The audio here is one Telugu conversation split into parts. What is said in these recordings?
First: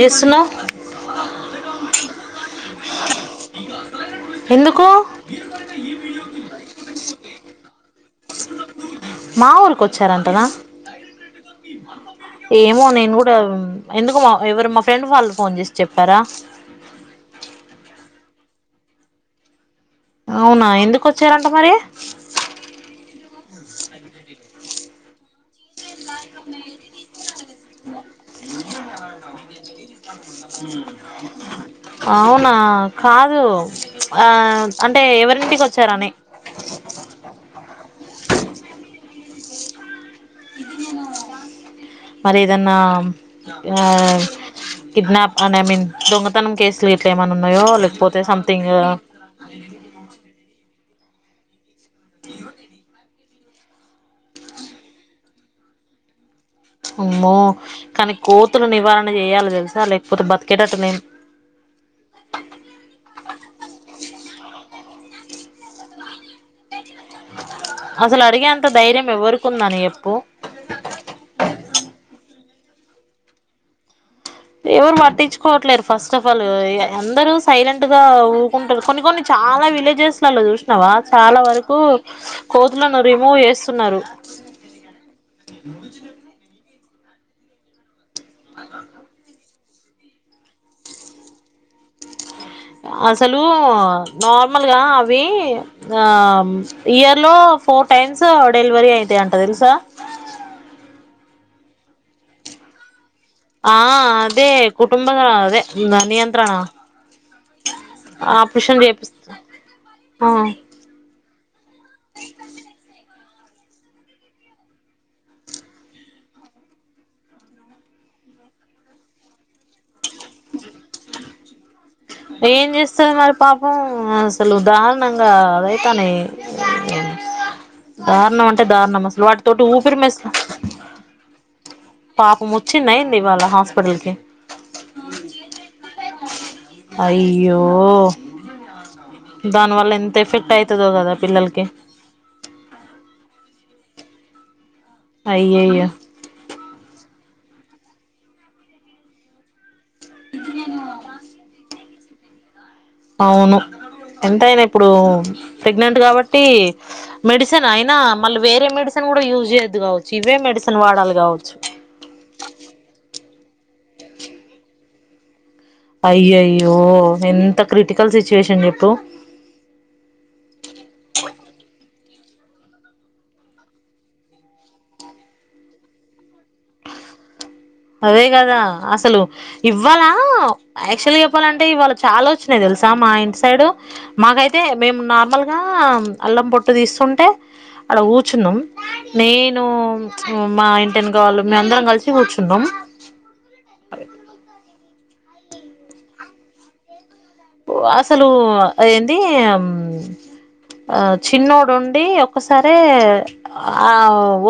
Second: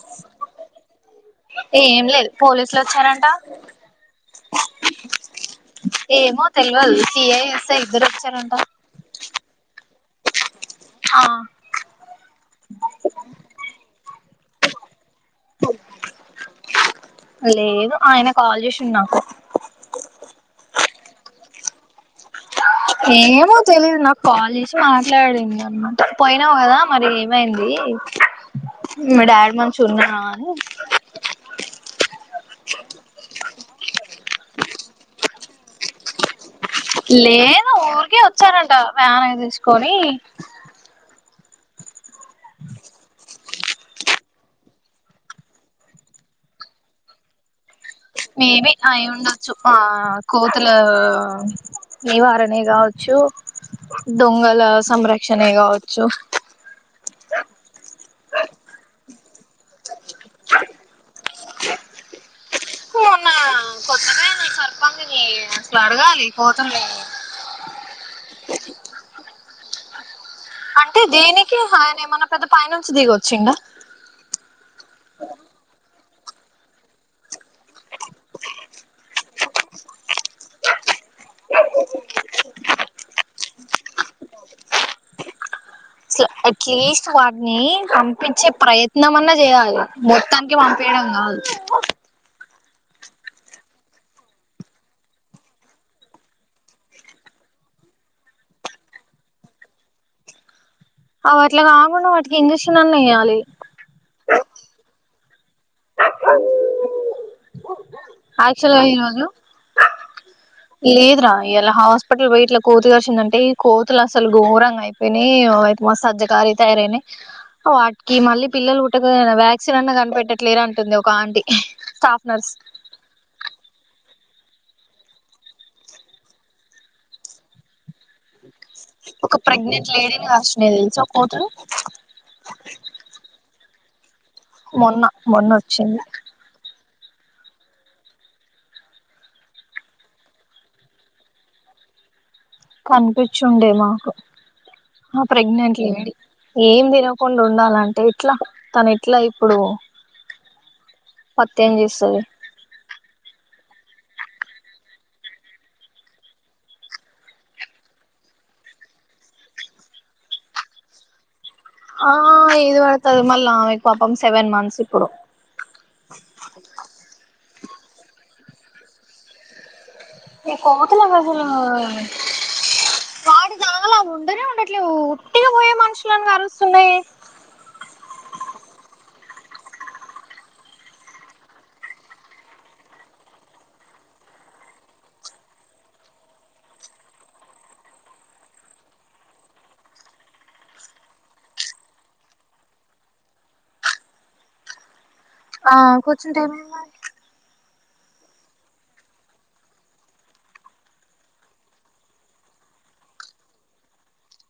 చేస్తున్నావ్ ఏం లేదు పోలీసులు వచ్చారంట ఎందుకు ఏమో తెలియదు సిఐ ఎస్ ఇద్దరు వచ్చారంట మా ఊరికి వచ్చారంటనా ఆ ఏమో నేను కూడా నీతోఎవరు మా మా ఫ్రెండ్ వాళ్ళు ఫోన్ చేసి చెప్పారా లేదు ఆయన కాల్ చేసిండు నాకు అవునా ఎందుకు వచ్చారంట మరి ఏమో తెలీదు నాకు కాలే జేసీ మాట్లాడిండు అన్నా పోయినావు కదా మరి ఏమైంది మీ డాడీ మంచిగా ఉన్నార అని అవునా కాదు ఆ అంటే ఎవరింటికి వచ్చారాని లేదు ఊరికే వచ్చారంట వ్యాన్ తీసుకొని మరి ఏదన్నా ఆ కిడ్నాప్ అండ్ ఐ మీన్ దొంగతనం కేసులు ఇట్లా ఏమన్నా ఉన్నాయో లేకపోతే సంథింగ్ మేబి అయి ఉండొచ్చు ఆ కోతుల నివారణే కావచ్చు దొంగల సంరక్షణే కావచ్చు అమ్మో కానీ కోతులు నివారణ చేయాలి తెలుసా లేకపోతే బతికేతట్టట్ లేం అసల్ అడగాలి కోతుల్ని అసలు అడిగేంత ధైర్యం ఎవరుకు ఉందని ఎప్ ప్పు అంటే దేనికి ఆయన ఏమనా పెద్ద పై నుంచి దిగొచ్చిండా ఎవరు పట్టించుకోవట్లేర్ ఫస్ స్ట్ ఆఫ్ ఆల్ ఎందరూ సైలెంట్ గా ఊకుంటరు కొన్ని కొన్ని చాలా విలేజెస్లలో, చూసినవా చాలా వరకు కోతులను రిమూవ్ చేస్తున్నారు. వాడ్ని కమ్ పిచ్చే ప్రయత్నం అన్న చేయా మొత్తానికి పంపియడం కాద్ అసలు నార్మల్గా అవి ఆ ఇయర్ లో ఫోర్ టైమ్స్ డెలివరీ అయితాయింట తెలుసా. అవు అట్లా కాకుండా వాటికి ఇంజెక్షన్ అన్నా ఏయా ఆ అదే కుటుం ఆ అదే దా నియంత్రణ యాక్చువల్ ఆపరేషన్ చేపిస్ హా లేద్ రా ఈయాలా హాస్పిటల్ బోయి ఇట్ల కోతి చచ్ టిన్నాంటే ఈ కోతులు అసలు ఘోరంగా అయిపోయినాయి. ఓ సజ్జకారీ గా తయారయినాయి, వాటికి మళ్ళీ పిల్లలు పుట్టకన్ వ్యాక్సిన్ అన్ కనిపెట్ టెట్ లేర్ అంటుంది ఒక ఆంటీ ఆ ఏం చేస్తారు మరి పాపం స్ అసలు దారుణంగా అయితానయి దారుణం అన్ టె దారుణం మసలు ఒక వాటితోటి ప్రెగ్నెంట్ ఊపిరి మేస్, లేడీని కరిచినాయి తెలుసా కోతులు పాపం వచ్చిందా ఏంది ఇ వాళ్ళ హాస్ పడల్ కి మొన్న మొన్న వచ్చింది అయ్యో, దానివల్ల ఎంత ఎఫెక్ట్ అవుతదో కదా పిల్లలకి కనిపించుండే మాకు ఆ ప్రెగ్నెంట్ అయ్యయ్యో లేడి ఏం దినవ్ కొండ్ ఉండాలంటే ఎట్లా తను ఎట్లా ఇప్పుడు పత్ ఏం జేస్ తది అవును ఎంతయినా ఇప్పుడు ప్రెగ్నెంట్ కాబట్టి మెడిసిన్ అయినా, మళ్ళీ వేరే మెడిసిన్ కూడా యూజ్ చేయొద్దు కావచ్చు, ఇవే మెడిసిన్ వాడాలి కావొచ్. ఆ ఇది వడ్ తది మళ్ళా ఆమెక్ పాపం సెవెన్ మంత్స్ ఇప్పుడు అయ్యయ్యో ఎంత క్రిటికల్ సి వేషన్ చెప్పు న కోతల అసలు వాడు దాలా ఉండనే ఉండట్లే ఉట్టిగా పోయే మనుషులని కరుస్తున్నాయి అదే కదా అసలు ఇవాళ యాక్చువల్గా చెప్పాలంటే ఇవాళ చాలా వచ్చినాయి తెలుసా మా ఇంటి సైడు మాకైతే మేము నార్మల్గా అల్లం పొట్టు తీస్తుంటే అడ కూర్చున్నాం నేను మా ఇంటి ఎనక వాళ్ళు మేం అందరం కలిసి కూర్చు న్నాం ఆ కుర్చుంటే ఏమైనాది అసలు అది ఏంది ఆ చిన్నడుండి ఒకసారి ఆ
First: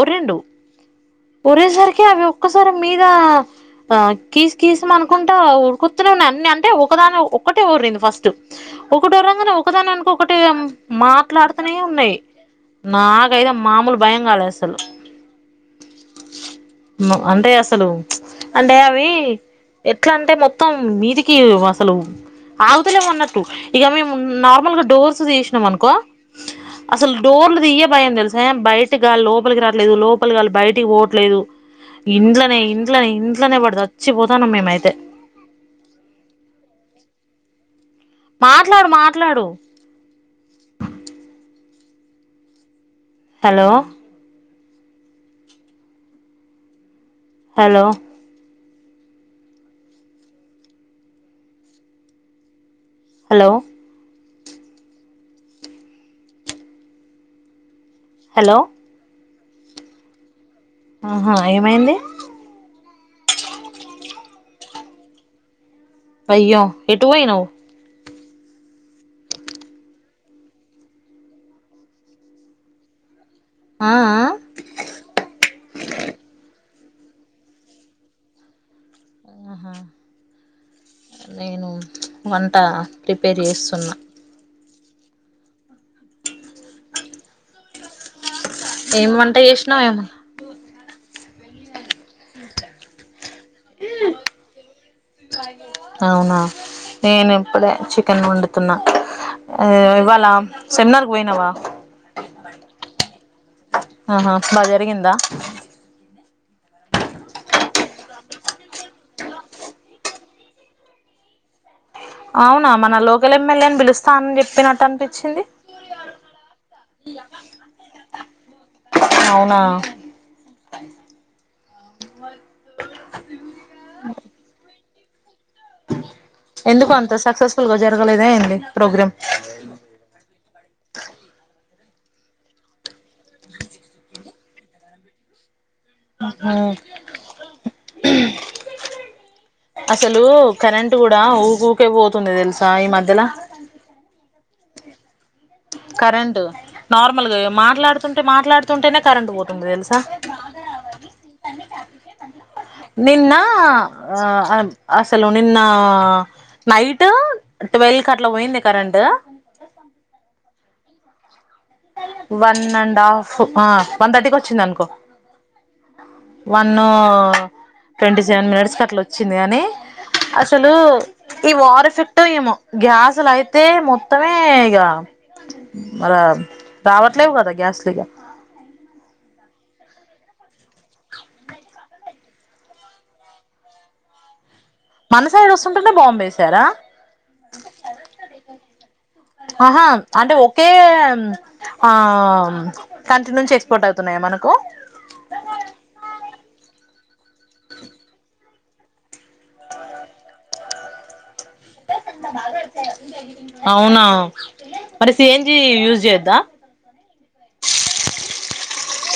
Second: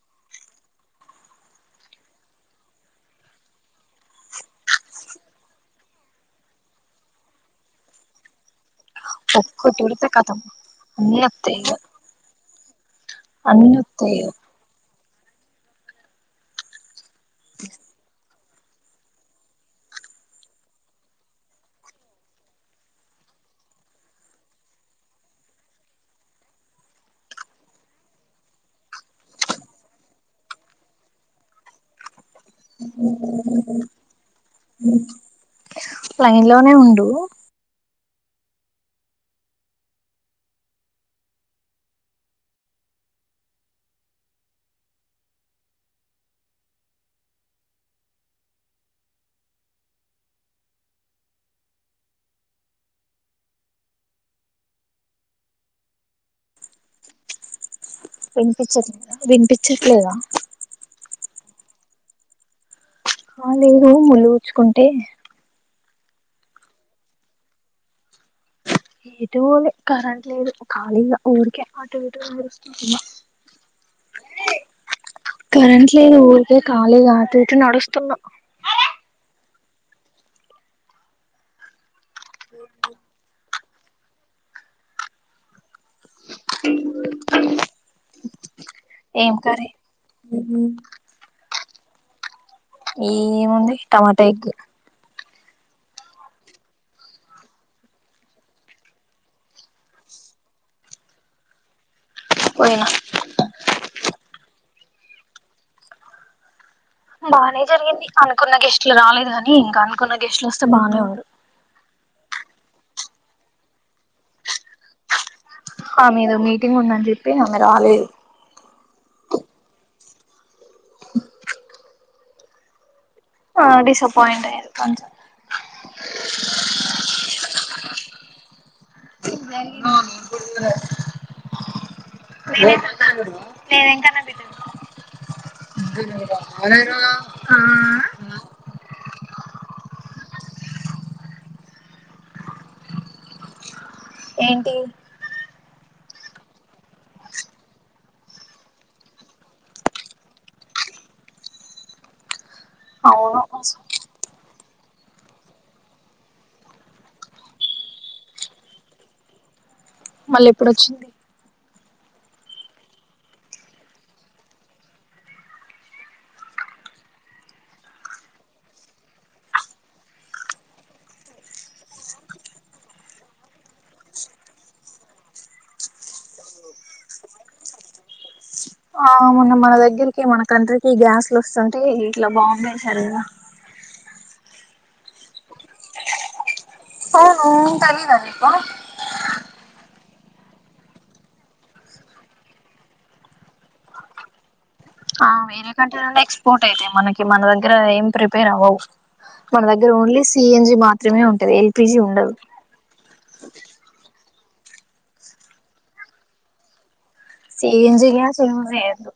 ఉరిండు ఉరేసరికి అవి ఒక్కసారి మీద ఆ కీసు కీసం అనుకుంటా ఊరుకుతునే ఉన్నాయి అన్ని అంటే ఒకదాని ఒక్కటే ఓరింది ఫస్ట్ ఒకటో రంగానే ఒక్కటి ఒకదాని ఉరితే అనుకొకటి కతం అన్ని వత్తాయి ఇగ మాట్లాడుతనే ఉన్నాయి నాకైతే అన్ని మామూలు వత్తాయి భయం ఇగ కాలేదు అసలు అంటే అసలు అంటే అవి ఎట్లా అంటే మొత్తం మీదికి అసలు ఆగుతలేమ అన్నట్టు ఇక మేము నార్మల్ గా డోర్స్ తీసినాం అనుకో అసలు డోర్లు తీయే భయం తెలుస బయట గాలి లోపలికి రాట్లేదు లోపలి గాలి బయటికి పోవట్లేదు ఇండ్ల మేమైతే లైన్ లోనే ఉండు మాట్లాడు మాట్లాడు హలో హలో హలో హలో వినిపించేట్లే వినిపించట్లేదా ఆహా ఏమైంది ఆ లేదు ముళ్లు గుచ్చుకుంటే అయ్యో ఎటుూ వోయినావ్ ఏటు పోలే కరెంట్ లేదు ఖళీగా ఊరికే అటూఇటూ చూస్తుంనా ఆ ఆ కరంట్లేదు ఉరికే ఖాళీగా అటు ఎటు నడుస్తున్నా ఆహా నేను వంట ప్రిపేర్ చేస్త న్నా ఏం వంట చేసినావ్ ఏమో ఏ ఏం ఉంది టమాటా ఎగ్ అవునా నేను ఇప్పుడే చికెన్ వండుతున్నా ఇవాళ సెమినార్ కు పోయినావా పోయినా ఆహా బజ కింద బానే జరిగింది అనుకున్న గెస్ట్లు రాలేదు కాగాని ఇంకా అనుకున్న గెస్ట్లు వస్తే బానే ఉండు అవునా మన లోకల్ ఎమ్మెల్యేని పిలుస్తానని చెప్పినట్టు అనిపించింది ఆమ్ ఏదో మీటింగ్ ఉందని చెప్పి ఆమె రాలేదు అవునా ఆ డిస్సపాయింట్ అయింది అ ఎందుకు అంత సక్సెస్ ల్గా జరగలేదా ఏంది ప్రోగ్రామ్ న [inaudible] నేను ఇంకా న బిడ్డ అ అర ఆ అసలు కరెంట్ కూడా ఊక ఊకే పోతుంది తెలుసా ఈ మధ్యలో ఏంటి కరెంటు నార్మల్గా మాట్లాడుతుంటే మాట్లాడుతుంటేనే కరెంట్ పోతుంది తెలుసా నిన్న అవును ఆ అసలు నిన్న నైట్ ట్వెల్వ్ క అట్లా పోయింది కరెంటు మళ్ళ ఎప్పుడొచ్చింది వన్ అండ్ హాఫ్ వన్ థర్టీకి వచ్చింది అనుకో వన్ ట్వంటీ సెవెన్ మినిట్స్ క అట్లా వచ్చింది అని అసలు ఈ వర్ ఎఫెక్ట్ ఏమో గ్యాస్లు అయితే మొత్తమే ఇక ఆ రావట్లేవు కదా గ్యాస్లు గ ఆ మొన్న మన దగ్గరికి మన కంట్రీకి గ్యాస్లు వస్తుంటే ఇట్లా బాగుంటే సరిగా మన సైడ్ వస్తుంటంటే బాంబ్ వేశారా అవునుతెలిద నప్ప ఆహా అంటే ఒకే ఆ కంట్రీ నుంచి ఎక్స్పోర్ట్ అవుతున్నాయా మనకు ఆ వేరే కంట నుండి ఎక్స్పోర్ట్ అయితాయి మనకి మన దగ్గరం ప్రిపేర్ అవ్వవు మన దగ్గర ఓన్లీ సిఎన్జి మా త్రిమను అవునా మరి సఎంజి యూజ్ చేయొద్దా సిఎన్జి గ్యాస్ యూజ్ చేయద్దు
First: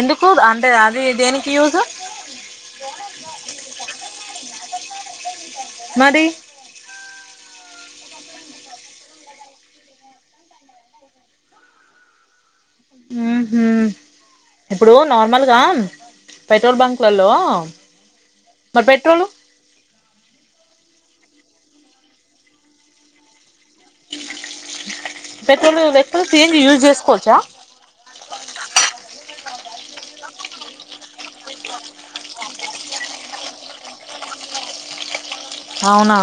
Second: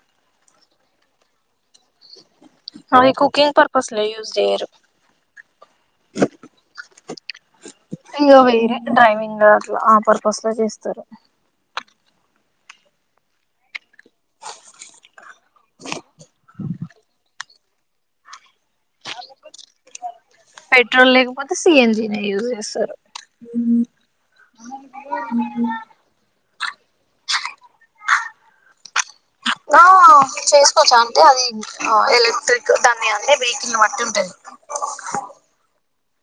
ఎందుకు అంటే అది దేనికి యూజు కుకింగ్ పర్పస్ లో చేయరు మరి ఇంకా వేరే డ్రైవింగ్ అట్లా ఆ పర్పస్ లో చేస్తారు ఉ హు ఇప్పుడు నార్మల్గా పెట్రోల్ బంక్లలో మరి పెట్రోలు పెట్రోల్ లేకపోతే సిఎన్జీ న యూజ్ చేస్తారు పెట్రోలు వట్టల్సి యూజ్ చేసుకోవచ్చా ఆ చేసుకోవచ్చా అంటే అది ఎలక్ట్రిక్ దాన్ని అంటే బేకి బట్టి ఉంటుంది అవునా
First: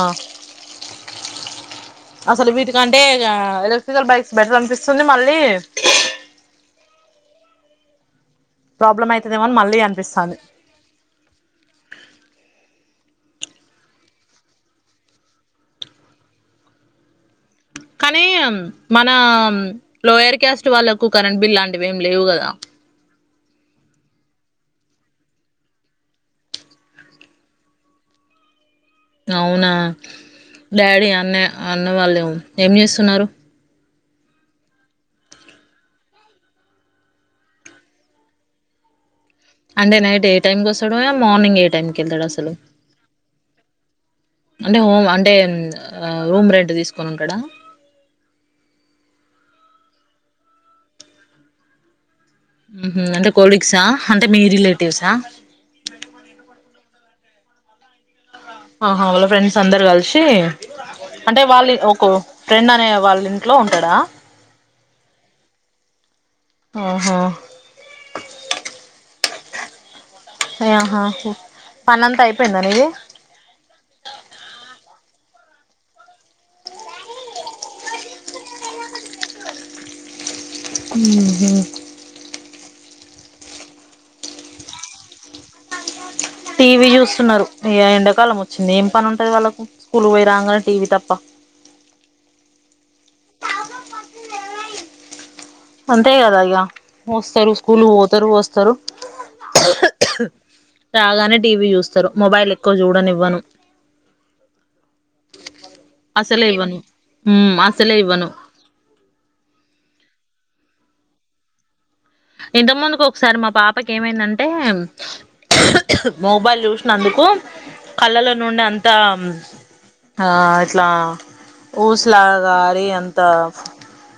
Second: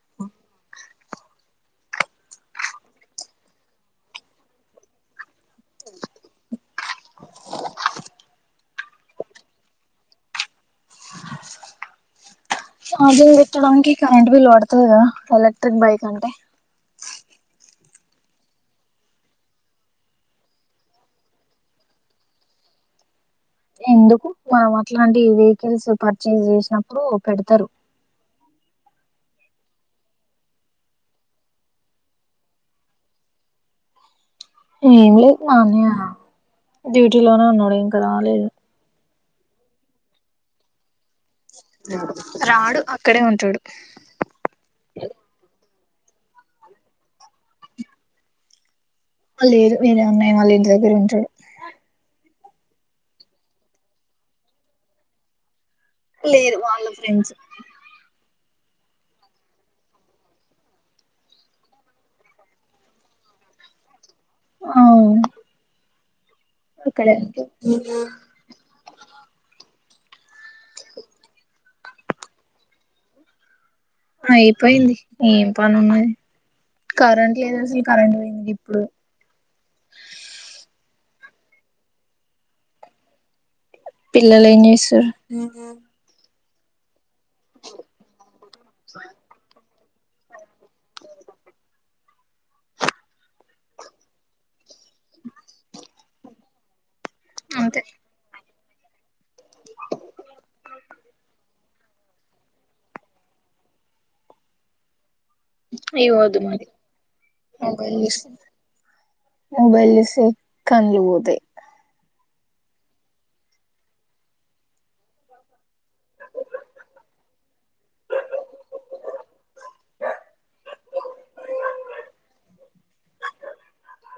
అసలు వీటికంటే ఎలక్ట్రికల్ బైక్స్ బెటర్ అనిపిస్తుంది మళ్ళీ ప్రాబ్లమ్ అవుతుదేమోనని మళ్ళీ అనిపిస్తాంది అదిే ఎట్టడానికి కరెంట్ బిల్ పడుతుంది కదా ఎలక్ట్రిక్ బైక్ అంటే కానీ మన లోయర్ క్యాస్ట్ వాళ్ళకు కరెంట్ బిల్ లాంటివి ఏమి లేవు కదా ఎందుకు మా అట్లాంటి వెహికల్స్ పర్చేస్ చేసినప్పుడు పెడతారు అవునా డాడీ అన్న అన్న వాళ్ళు ఏం చేస్తున్నారు ఏం లేదు నాన్న డ్యూటీలోనే ఉన్నాడు ఇంకా రాలేదు అంటే నైట్ ఏ టైమ్ కోస్తా మార్నింగ్ ఏ టైం కి వెళ్తాడు అసలు రాడు అక్కడే ఉంటాడు అంటే హ అంటే రూమ్ రెంట్ తీసుకొనుంటాడా లేదు వేరే అన్నయ్య వల్ల ఇంటి దగ్గరే ఉంటాడు హ్మ్మ్ అంటే కొలిక్స్ ఆ అంటే మీ రిలేటివ్సా లేరూ వాళ్ళు ఫ్రెండ్స్ ఆహ వాళ్ళ ఫ్రెండ్స్ అందరు కలిసి అంటే వాళ్ళ ఒక ఫ్రెండ్ అనే వాళ్ళ ఇంట్లో ఉంటాడా అవును క్కడే ఆహా ఆహా పన్నంతా అయిపోయిందా నీది అయిపోయింది ఏం పని ఉన్నది కరెంట్ లేదు అసలు కరెంట్ పోయింది ఇప్పుడు ఉ పిల్లలు ఏం చేస్తుర్రు టీవీ చ న్నారు ఈ ఎండాకాలం వచ్చింది ఏం పని ఉంటది వాళ్ళకు స్కూలు పోయి రాంగనే టీవీ తప్ప అంతే గద ఇగ వస్తారు అంతే స్కూల్ పోతారు వస్తారు రాగానే టీవీ చూస్తారు మొబైల్ ఎక్కువ చూడనివ్వను ఇవ్వదు అసలే మరి ఇవ్వను మ్మ్ అసలే మొబైల్ ఇవ్వను ఇస్తే మొబైల్ సే కందిపోతై ఇంత ముందుకు ఒకసారి మా పాపకి ఏమైందంటే మొబైల్ చూసినందుకు కళ్ళలో నుండి అంత ఆ ఇట్లా ఊసలా గారి అంత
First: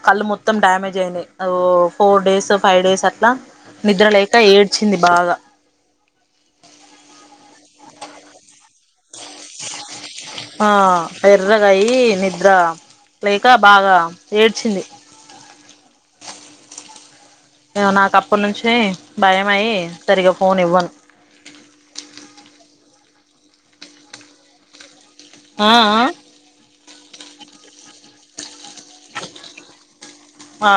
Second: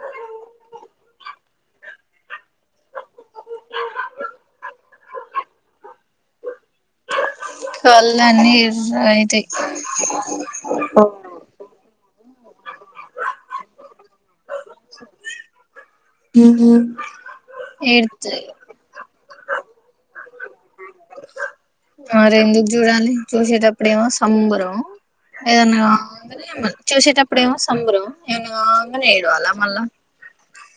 కళ్ళు మొత్తం డ్యామేజ్ అయిందియి ఓ ఫోర్ డేస్ ఫైవ్ డేస్ అట్లా నిద్రలేక ఏడ్చింది బాగా కళ్ళన్నీ ఎర్ర అయితాయి ఆ ఎర్రగా అయి నిద్ర లేక బాగా ఏడ్చింది నాకు అప్పుటి ఏడుతాయి నుంచి భయమయి సరిగా ఫోన్ ఇవ్వన్ చేసేటప్పుడు ఏమో సంబురం ఆ ఏదన్నా చూసేటప్పుడు ఏమో సంబ్రం ఏనాన ఎడవల్లా మళ్ళా ఆ